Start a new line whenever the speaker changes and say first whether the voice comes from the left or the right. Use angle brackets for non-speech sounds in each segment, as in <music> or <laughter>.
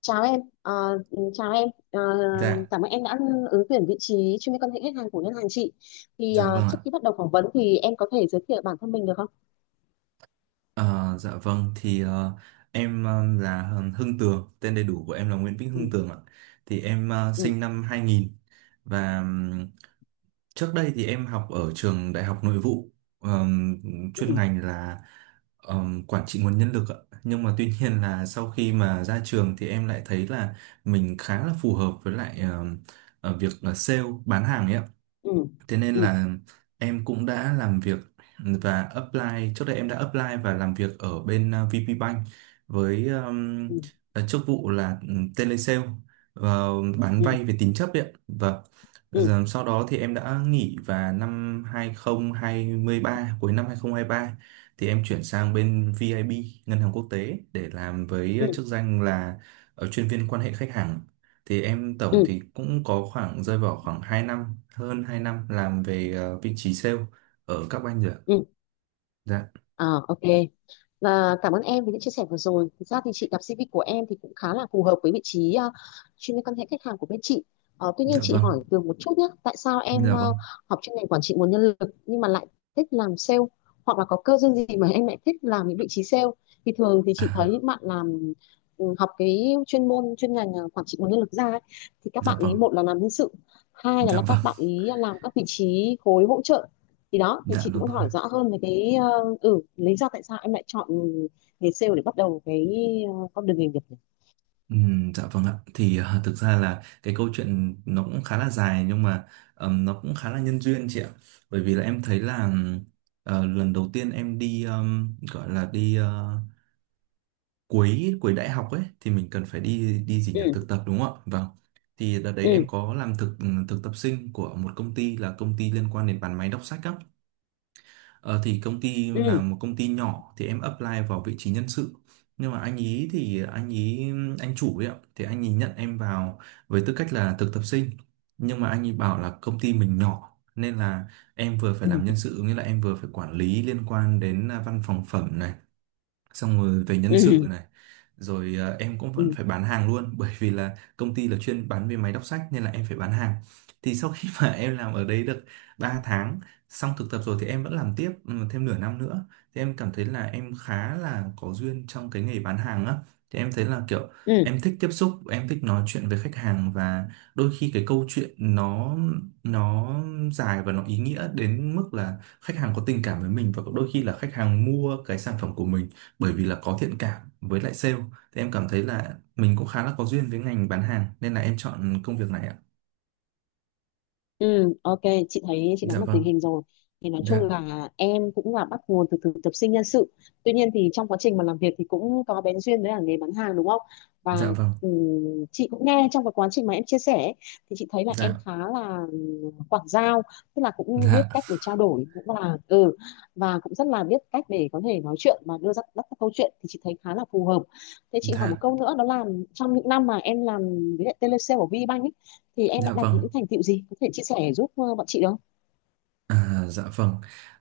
left: Chào em, Ờ, chào em, Ờ,
right: Dạ,
left: Cảm ơn em đã ứng tuyển vị trí chuyên viên quan hệ khách hàng của ngân hàng chị. Thì
right: dạ vâng
left: trước
right: ạ.
left: khi bắt đầu phỏng vấn thì em có thể giới thiệu bản thân mình được không?
right: Ờ, dạ vâng thì em là Hưng Tường, tên đầy đủ của em là Nguyễn Vĩnh
left: Ừ,
right: Hưng Tường ạ. Thì em
left: ừ,
right: sinh năm 2000 và trước đây thì em học ở trường Đại học Nội vụ, ờm, chuyên
left: ừ,
right: ngành là quản trị nguồn nhân lực ạ. Nhưng mà tuy nhiên là sau khi mà ra trường thì em lại thấy là mình khá là phù hợp với lại việc là sale bán hàng ấy ạ.
left: ừ,
right: Thế nên
left: ừ,
right: là em cũng đã làm việc và apply, trước đây em đã apply và làm việc ở bên VP Bank với
left: ừ,
right: chức vụ là telesale và bán
left: ừ,
right: vay về tín chấp ấy. Và
left: ừ,
right: sau đó thì em đã nghỉ và năm 2023, cuối năm 2023 thì em chuyển sang bên VIB, Ngân hàng Quốc tế để làm với
left: ừ,
right: chức danh là chuyên viên quan hệ khách hàng. Thì em tổng
left: ừ,
right: thì cũng có khoảng rơi vào khoảng 2 năm, hơn 2 năm làm về vị trí sale ở các banh rồi ạ.
left: ừ.
right: Dạ.
left: Ờ, ok. Và cảm ơn em vì những chia sẻ vừa rồi. Thực ra thì chị đọc CV của em thì cũng khá là phù hợp với vị trí chuyên viên quan hệ khách hàng của bên chị. Tuy nhiên
right: Dạ
left: chị
right: vâng.
left: hỏi Tường một chút nhé. Tại sao em
right: Dạ vâng,
left: học chuyên ngành quản trị nguồn nhân lực nhưng mà lại thích làm sale, hoặc là có cơ duyên gì mà em lại thích làm những vị trí sale? Thì thường thì chị thấy
right: à,
left: những bạn làm học cái chuyên môn chuyên ngành quản trị nguồn nhân lực ra ấy, thì các
right: dạ
left: bạn ý
right: vâng.
left: một là làm nhân sự, hai là,
right: Dạ
left: là
right: vâng.
left: các bạn ý làm các vị trí khối hỗ trợ. Thì đó thì
right: Dạ
left: chị cũng
right: đúng
left: muốn
right: rồi.
left: hỏi rõ hơn về cái lý do tại sao em lại chọn nghề sale để bắt đầu cái con đường nghề nghiệp nhỉ?
right: Dạ vâng ạ thì thực ra là cái câu chuyện nó cũng khá là dài nhưng mà nó cũng khá là nhân duyên chị ạ, bởi vì là em thấy là lần đầu tiên em đi gọi là đi cuối cuối đại học ấy thì mình cần phải đi đi gì
left: Ừ,
right: nhỉ, thực tập đúng không ạ? Vâng, thì đợt đấy em
left: ừ,
right: có làm thực tập sinh của một công ty là công ty liên quan đến bán máy đọc sách á. Ờ, thì công ty là
left: ừ,
right: một công ty nhỏ thì em apply vào vị trí nhân sự, nhưng mà anh ý thì anh chủ ấy ạ, thì anh ý nhận em vào với tư cách là thực tập sinh, nhưng mà anh ý bảo là công ty mình nhỏ nên là em vừa phải
left: ừ,
right: làm nhân sự, nghĩa là em vừa phải quản lý liên quan đến văn phòng phẩm này, xong rồi về nhân sự
left: ừ,
right: này, rồi em cũng vẫn
left: ừ,
right: phải bán hàng luôn <laughs> bởi vì là công ty là chuyên bán về máy đọc sách nên là em phải bán hàng. Thì sau khi mà <laughs> em làm ở đấy được 3 tháng, xong thực tập rồi thì em vẫn làm tiếp thêm nửa năm nữa, thì em cảm thấy là em khá là có duyên trong cái nghề bán hàng á. Thì em thấy là kiểu
left: ừ.
right: em thích tiếp xúc, em thích nói chuyện với khách hàng, và đôi khi cái câu chuyện nó nó dài và nó ý nghĩa đến mức là khách hàng có tình cảm với mình, và đôi khi là khách hàng mua cái sản phẩm của mình bởi vì là có thiện cảm với lại sale. Thì em cảm thấy là mình cũng khá là có duyên với ngành bán hàng nên là em chọn công việc này ạ.
left: Ừ, ok, chị thấy chị
right: Dạ
left: nắm được tình
right: vâng.
left: hình rồi. Thì nói chung
right: Dạ.
left: là em cũng là bắt nguồn từ thực tập sinh nhân sự. Tuy nhiên thì trong quá trình mà làm việc thì cũng có bén duyên với cả nghề bán hàng đúng không? Và
right: Dạ vâng.
left: ừ, chị cũng nghe trong cái quá trình mà em chia sẻ ấy, thì chị thấy là em
right: Dạ.
left: khá là quảng giao, tức là cũng biết
right: Dạ.
left: cách để trao đổi, cũng là và cũng rất là biết cách để có thể nói chuyện và đưa ra các câu chuyện thì chị thấy khá là phù hợp. Thế chị hỏi một
right: Dạ.
left: câu nữa, đó là trong những năm mà em làm với lại telesale của VBank ấy, thì em đã
right: Dạ
left: đạt
right: vâng.
left: những thành tựu gì có thể chia sẻ giúp bọn chị được không?
right: À, dạ vâng.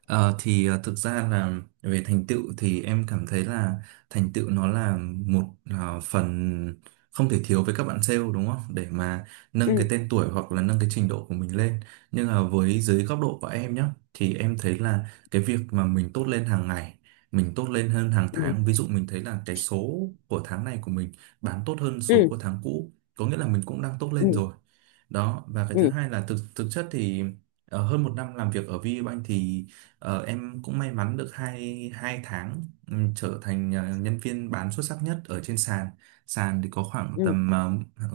right: Thực ra là về thành tựu thì em cảm thấy là thành tựu nó là một phần không thể thiếu với các bạn sale, đúng không? Để mà
left: Ừ,
right: nâng cái tên tuổi hoặc là nâng cái trình độ của mình lên. Nhưng mà với dưới góc độ của em nhé, thì em thấy là cái việc mà mình tốt lên hàng ngày, mình tốt lên hơn hàng
left: ừ,
right: tháng. Ví dụ mình thấy là cái số của tháng này của mình bán tốt hơn số
left: ừ,
right: của tháng cũ, có nghĩa là mình cũng đang tốt lên
left: ừ,
right: rồi. Đó, và cái
left: ừ,
right: thứ hai là thực thực chất thì hơn một năm làm việc ở VPBank thì em cũng may mắn được 2 tháng trở thành nhân viên bán xuất sắc nhất ở trên sàn. Sàn thì có khoảng
left: ừ,
right: tầm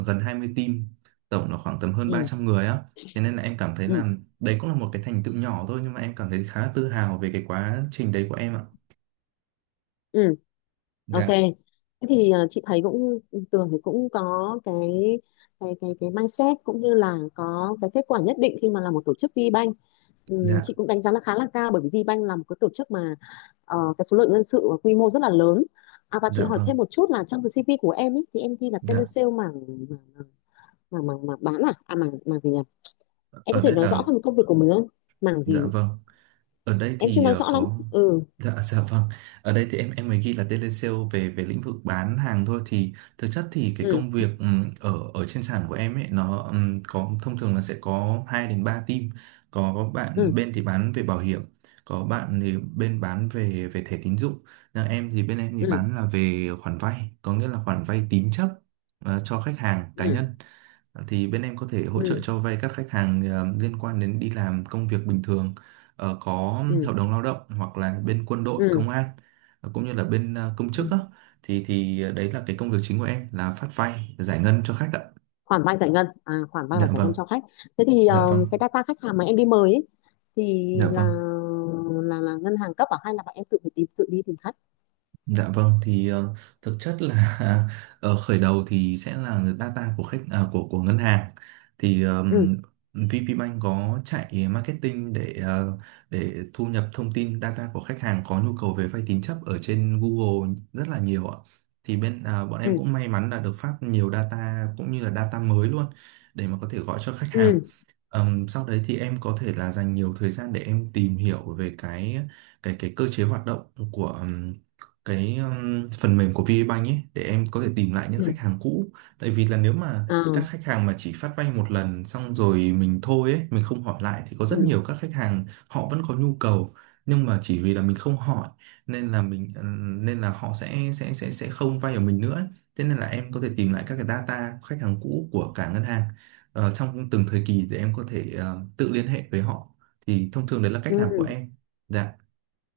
right: gần 20 team, tổng là khoảng tầm hơn ba
left: ừ,
right: trăm người á. Thế nên là em cảm thấy
left: ừ,
right: là đấy cũng là một cái thành tựu nhỏ thôi, nhưng mà em cảm thấy khá là tự hào về cái quá trình đấy của em ạ.
left: ừ. Ok,
right: Dạ.
left: thế thì chị thấy cũng Tường thì cũng có cái cái mindset cũng như là có cái kết quả nhất định khi mà là một tổ chức VBank.
right: Dạ.
left: Chị cũng đánh giá là khá là cao, bởi vì VBank là một cái tổ chức mà cái số lượng nhân sự và quy mô rất là lớn. Và
right: Dạ
left: chị hỏi
right: vâng.
left: thêm một chút là trong cái CV của em ý, thì em ghi là
right: Dạ.
left: telesale mảng mảng bán, à à mảng mảng gì nhỉ? Em có
right: Ở
left: thể
right: đây
left: nói rõ
right: là.
left: hơn công việc của mình không? Mảng
right: Dạ
left: gì?
right: vâng. Ở đây
left: Em chưa
right: thì
left: nói rõ lắm.
right: có.
left: Ừ,
right: Dạ. Dạ vâng. Ở đây thì em mới ghi là telesale về về lĩnh vực bán hàng thôi, thì thực chất thì cái
left: ừ,
right: công việc ở ở trên sàn của em ấy nó có, thông thường là sẽ có 2 đến 3 team. Có bạn
left: ừ,
right: bên thì bán về bảo hiểm, có bạn thì bên bán về về thẻ tín dụng. Nhà em thì bên em thì
left: ừ,
right: bán là về khoản vay, có nghĩa là khoản vay tín chấp cho khách hàng cá
left: ừ,
right: nhân. Thì bên em có thể hỗ trợ
left: ừ,
right: cho vay các khách hàng liên quan đến đi làm công việc bình thường, có
left: ừ,
right: hợp đồng lao động, hoặc là bên quân đội
left: ừ.
right: công an, cũng như là bên công
left: Ừ.
right: chức á. Thì đấy là cái công việc chính của em là phát vay giải ngân cho khách ạ.
left: Khoản vay giải ngân, à, khoản vay và
right: Dạ
left: giải
right: vâng.
left: ngân cho khách. Thế thì
right: Dạ vâng.
left: cái data khách hàng mà em đi mời ấy, thì
right: Dạ
left: là
right: vâng.
left: là là ngân hàng cấp, à hay là bạn em tự phải tìm, tự đi tìm khách?
right: Dạ vâng thì thực chất là <laughs> ở khởi đầu thì sẽ là data của khách, của ngân hàng, thì
left: Ừ,
right: VP Bank có chạy marketing để để thu nhập thông tin data của khách hàng có nhu cầu về vay tín chấp ở trên Google rất là nhiều ạ. Thì bên bọn em
left: ừ,
right: cũng may mắn là được phát nhiều data cũng như là data mới luôn để mà có thể gọi cho khách hàng.
left: ừ,
right: Sau đấy thì em có thể là dành nhiều thời gian để em tìm hiểu về cái cơ chế hoạt động của cái phần mềm của VPBank ấy để em có thể tìm lại những
left: ừ,
right: khách hàng cũ, tại vì là nếu mà
left: à,
right: các khách hàng mà chỉ phát vay một lần xong rồi mình thôi ấy, mình không hỏi lại thì có rất
left: ừ,
right: nhiều các khách hàng họ vẫn có nhu cầu, nhưng mà chỉ vì là mình không hỏi nên là nên là họ sẽ không vay ở mình nữa ấy. Thế nên là em có thể tìm lại các cái data khách hàng cũ của cả ngân hàng trong từng thời kỳ để em có thể tự liên hệ với họ, thì thông thường đấy là cách làm của
left: ừ.
right: em. Dạ.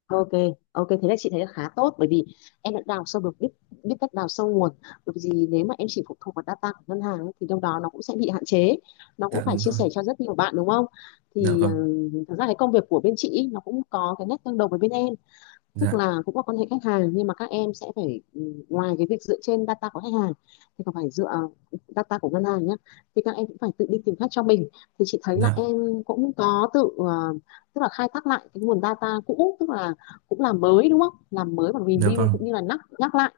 left: Ok, ok thế là chị thấy là khá tốt, bởi vì em đã đào sâu được, biết biết cách đào sâu nguồn. Bởi vì gì, nếu mà em chỉ phụ thuộc vào data của ngân hàng ấy, thì đâu đó nó cũng sẽ bị hạn chế, nó cũng
right: Dạ
left: phải
right: đúng
left: chia
right: rồi.
left: sẻ cho rất nhiều bạn đúng không?
right: Dạ
left: Thì
right: vâng.
left: thật ra cái công việc của bên chị ý, nó cũng có cái nét tương đồng với bên em, tức
right: Dạ.
left: là cũng là quan hệ khách hàng, nhưng mà các em sẽ phải ngoài cái việc dựa trên data của khách hàng thì còn phải dựa data của ngân hàng nhé, thì các em cũng phải tự đi tìm khách cho mình. Thì chị thấy là
right: Dạ.
left: em cũng có tự tức là khai thác lại cái nguồn data cũ, tức là cũng làm mới đúng không, làm mới và
right: Dạ
left: review
right: vâng.
left: cũng như là nhắc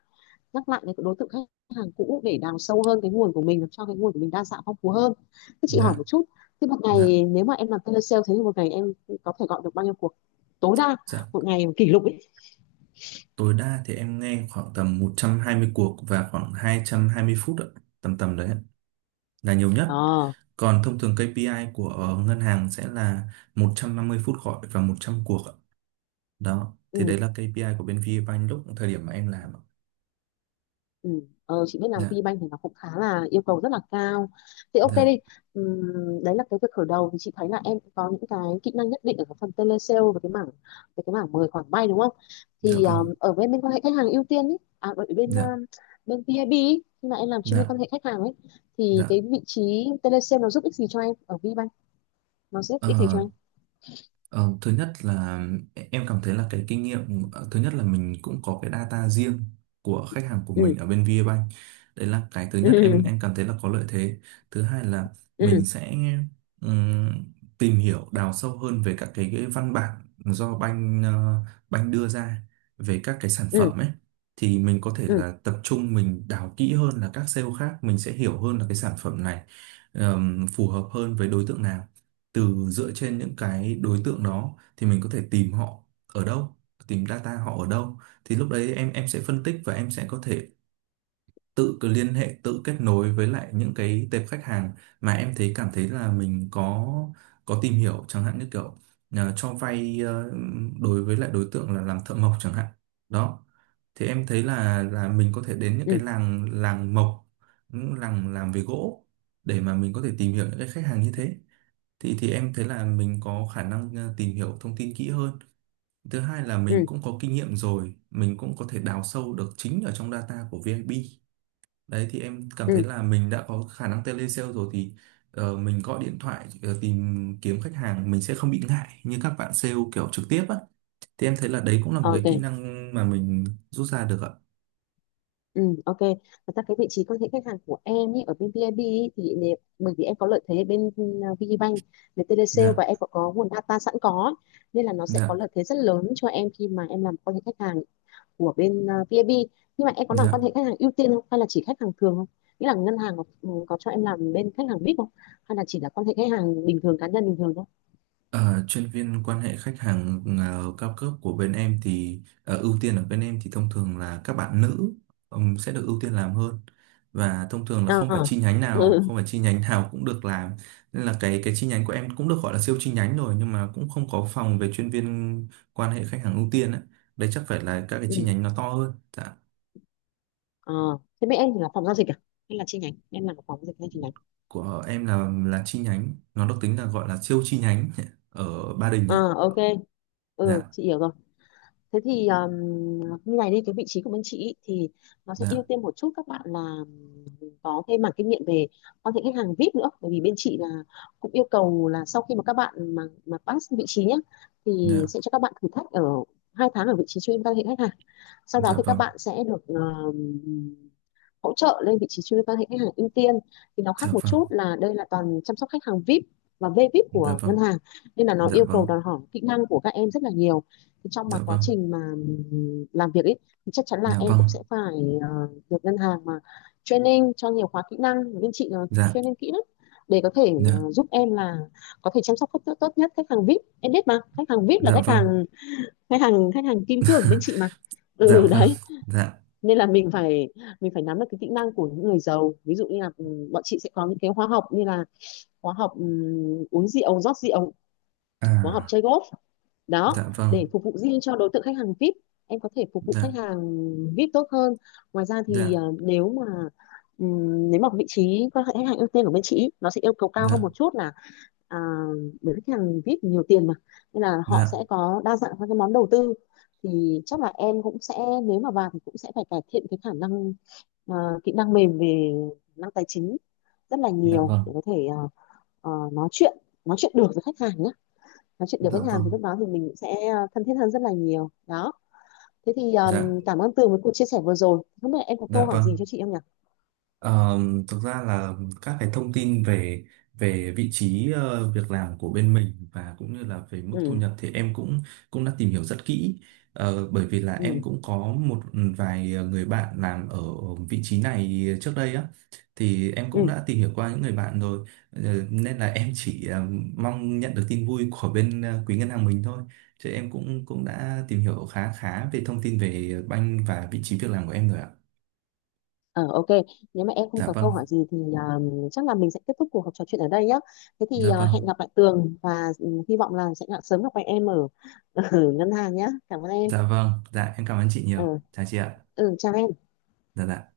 left: nhắc lại cái đối tượng khách hàng cũ để đào sâu hơn cái nguồn của mình, làm cho cái nguồn của mình đa dạng phong phú hơn. Thế chị hỏi
right: Dạ.
left: một chút, thế một
right: Dạ.
left: ngày nếu mà em làm telesale, thế thì một ngày em có thể gọi được bao nhiêu cuộc tối đa, một
right: Dạ.
left: ngày kỷ lục ấy?
right: Tối đa thì em nghe khoảng tầm 120 cuộc và khoảng hai 220 phút ạ, tầm tầm đấy ạ, là nhiều nhất.
left: Ờ,
right: Còn thông thường KPI của ngân hàng sẽ là 150 phút gọi và 100 cuộc ạ. Đó, thì
left: ừ,
right: đấy là KPI của bên VPBank lúc thời điểm mà em làm ạ.
left: ừ. Chị biết làm
right: Dạ.
left: VBank thì nó cũng khá là yêu cầu rất là cao. Thì ok
right: Dạ.
left: đi. Đấy là cái việc khởi đầu, thì chị thấy là em cũng có những cái kỹ năng nhất định ở cái phần telesale và cái mảng, về cái mảng mời khoản vay đúng không?
right: Dạ
left: Thì
right: vâng.
left: ở bên bên quan hệ khách hàng ưu tiên ý, à ở bên
right: Dạ.
left: bên VIB ý, khi mà em làm chuyên viên
right: Dạ.
left: quan hệ khách hàng ấy thì cái
right: Dạ.
left: vị trí telesale nó giúp ích gì cho em ở VBank? Nó giúp ích gì cho
right: Ờ,
left: em?
right: Ờ, thứ nhất là em cảm thấy là cái kinh nghiệm, thứ nhất là mình cũng có cái data riêng của khách hàng của
left: Ừ,
right: mình ở bên VPBank, đấy là cái thứ nhất em cảm
left: <laughs>
right: thấy là có lợi thế. Thứ hai là
left: ừ,
right: mình
left: ừ,
right: sẽ ừm, tìm hiểu đào sâu hơn về cái văn bản do banh đưa ra về các cái sản
left: ừ,
right: phẩm ấy, thì mình có thể
left: ừ,
right: là tập trung mình đào kỹ hơn là các sale khác, mình sẽ hiểu hơn là cái sản phẩm này phù hợp hơn với đối tượng nào. Từ dựa trên những cái đối tượng đó thì mình có thể tìm họ ở đâu, tìm data họ ở đâu. Thì lúc đấy em sẽ phân tích và em sẽ có thể tự cứ liên hệ tự kết nối với lại những cái tệp khách hàng mà em thấy cảm thấy là mình có tìm hiểu, chẳng hạn như kiểu cho vay đối với lại đối tượng là làm thợ mộc chẳng hạn. Đó, thì em thấy là mình có thể đến những cái
left: ừ,
right: làng làng mộc, những làng làm về gỗ để mà mình có thể tìm hiểu những cái khách hàng như thế. Thì em thấy là mình có khả năng tìm hiểu thông tin kỹ hơn. Thứ hai là
left: ừ,
right: mình
left: ừ,
right: cũng có kinh nghiệm rồi, mình cũng có thể đào sâu được chính ở trong data của VIP. Đấy thì em cảm thấy
left: ừ.
right: là mình đã có khả năng telesale rồi thì mình gọi điện thoại tìm kiếm khách hàng mình sẽ không bị ngại như các bạn sale kiểu trực tiếp á. Thì em thấy là đấy cũng là một cái kỹ
left: Ok.
right: năng mà mình rút ra được ạ.
left: Ừ, ok. Thật ra cái vị trí quan hệ khách hàng của em ý, ở bên VIB ý, thì nếu, bởi vì em có lợi thế ở bên VPBank về telesale và
right: Dạ.
left: em có nguồn data sẵn có, nên là nó sẽ có
right: Dạ.
left: lợi thế rất lớn cho em khi mà em làm quan hệ khách hàng của bên VIB. Nhưng mà em có làm
right: Dạ.
left: quan hệ khách hàng ưu tiên không? Hay là chỉ khách hàng thường không? Nghĩa là ngân hàng có cho em làm bên khách hàng VIP không? Hay là chỉ là quan hệ khách hàng bình thường, cá nhân bình thường thôi?
right: Ờ, chuyên viên quan hệ khách hàng cao cấp của bên em thì ưu tiên ở bên em thì thông thường là các bạn nữ sẽ được ưu tiên làm hơn, và thông thường là
left: À,
right: không phải chi nhánh nào
left: ừ,
right: không phải chi nhánh nào cũng được làm, nên là cái chi nhánh của em cũng được gọi là siêu chi nhánh rồi, nhưng mà cũng không có phòng về chuyên viên quan hệ khách hàng ưu tiên ấy. Đây chắc phải là các cái
left: ừ.
right: chi nhánh nó to hơn. Dạ.
left: À, thế bên em thì là phòng giao dịch à? Hay là chi nhánh? Em làm ở phòng giao dịch hay chi nhánh?
right: Của em là chi nhánh, nó được tính là gọi là siêu chi nhánh <laughs> ở Ba Đình
left: À,
right: ạ.
left: ok. Ừ,
right: Dạ.
left: chị hiểu rồi. Thế thì như này đi, cái vị trí của bên chị ý, thì nó sẽ ưu
right: Dạ.
left: tiên một chút các bạn là có cái mảng kinh nghiệm về quan hệ khách hàng VIP nữa. Bởi vì bên chị là cũng yêu cầu là sau khi mà các bạn mà pass vị trí nhé, thì
right: Dạ.
left: sẽ cho các bạn thử thách ở 2 tháng ở vị trí chuyên quan hệ khách hàng. Sau đó
right: Dạ
left: thì các
right: vâng.
left: bạn sẽ được hỗ trợ lên vị trí chuyên viên quan hệ khách hàng ưu tiên. Thì nó
right: Dạ
left: khác một
right: vâng.
left: chút là đây là toàn chăm sóc khách hàng VIP và VVIP
right: Dạ
left: của ngân
right: vâng.
left: hàng, nên là nó
right: Dạ
left: yêu cầu
right: vâng.
left: đòi hỏi kỹ năng của các em rất là nhiều. Thì trong
right: Dạ
left: mà quá
right: vâng.
left: trình mà làm việc ấy thì chắc chắn là
right: Dạ
left: em
right: vâng.
left: cũng sẽ phải ờ, được ngân hàng mà training cho nhiều khóa kỹ năng, bên chị là
right: Dạ.
left: training kỹ lắm để có thể
right: Dạ.
left: giúp em là có thể chăm sóc khách tốt nhất. Khách hàng VIP em biết mà, khách hàng VIP là
right: Dạ vâng.
left: khách hàng kim cương bên chị mà.
right: Dạ
left: Ừ,
right: vâng.
left: đấy,
right: Dạ.
left: nên là mình phải nắm được cái kỹ năng của những người giàu. Ví dụ như là bọn chị sẽ có những cái khóa học như là khóa học uống rượu rót rượu, khóa học
right: À,
left: chơi golf. Đó,
right: dạ vâng.
left: để phục vụ riêng cho đối tượng khách hàng VIP, em có thể phục vụ khách
right: Dạ.
left: hàng VIP tốt hơn. Ngoài ra thì
right: Dạ.
left: nếu mà vị trí quan hệ khách hàng ưu tiên của bên chị nó sẽ yêu cầu cao hơn
right: Dạ.
left: một chút là, à, bởi vì khách hàng VIP nhiều tiền mà nên là họ
right: Dạ.
left: sẽ có đa dạng các cái món đầu tư. Thì chắc là em cũng sẽ, nếu mà vào thì cũng sẽ phải cải thiện cái khả năng, à, kỹ năng mềm về khả năng tài chính rất là
right: Dạ
left: nhiều
right: vâng.
left: để có thể, à, nói chuyện nói chuyện được với khách hàng ấy, nói chuyện được
right: Dạ
left: với khách hàng
right: vâng.
left: thì lúc đó thì mình sẽ thân thiết hơn rất là nhiều đó. Thế thì
right: Dạ vâng,
left: cảm ơn Tường với cuộc chia sẻ vừa rồi, không biết là em có câu
right: dạ
left: hỏi gì
right: vâng.
left: cho chị em nhỉ?
right: Ờ, thực ra là các cái thông tin về về vị trí việc làm của bên mình và cũng như là về mức thu
left: Ừ,
right: nhập thì em cũng cũng đã tìm hiểu rất kỹ. Bởi vì là
left: ừ,
right: em cũng có một vài người bạn làm ở vị trí này trước đây á, thì em
left: ừ,
right: cũng đã tìm hiểu qua những người bạn rồi. Ờ, nên là em chỉ mong nhận được tin vui của bên quý ngân hàng mình thôi, chứ em cũng cũng đã tìm hiểu khá khá về thông tin về banh và vị trí việc làm của em rồi ạ.
left: ờ, ok. Nếu mà em không
right: Dạ
left: có câu
right: vâng,
left: hỏi gì thì chắc là mình sẽ kết thúc cuộc trò chuyện ở đây nhé. Thế thì
right: dạ
left: hẹn
right: vâng.
left: gặp lại Tường, và hy vọng là sẽ sớm gặp lại em <laughs> ở ngân hàng nhé. Cảm ơn em.
right: Dạ vâng, dạ em cảm ơn chị
left: Ừ,
right: nhiều. Chào chị ạ.
left: ừ, chào em.
right: Dạ, dạ.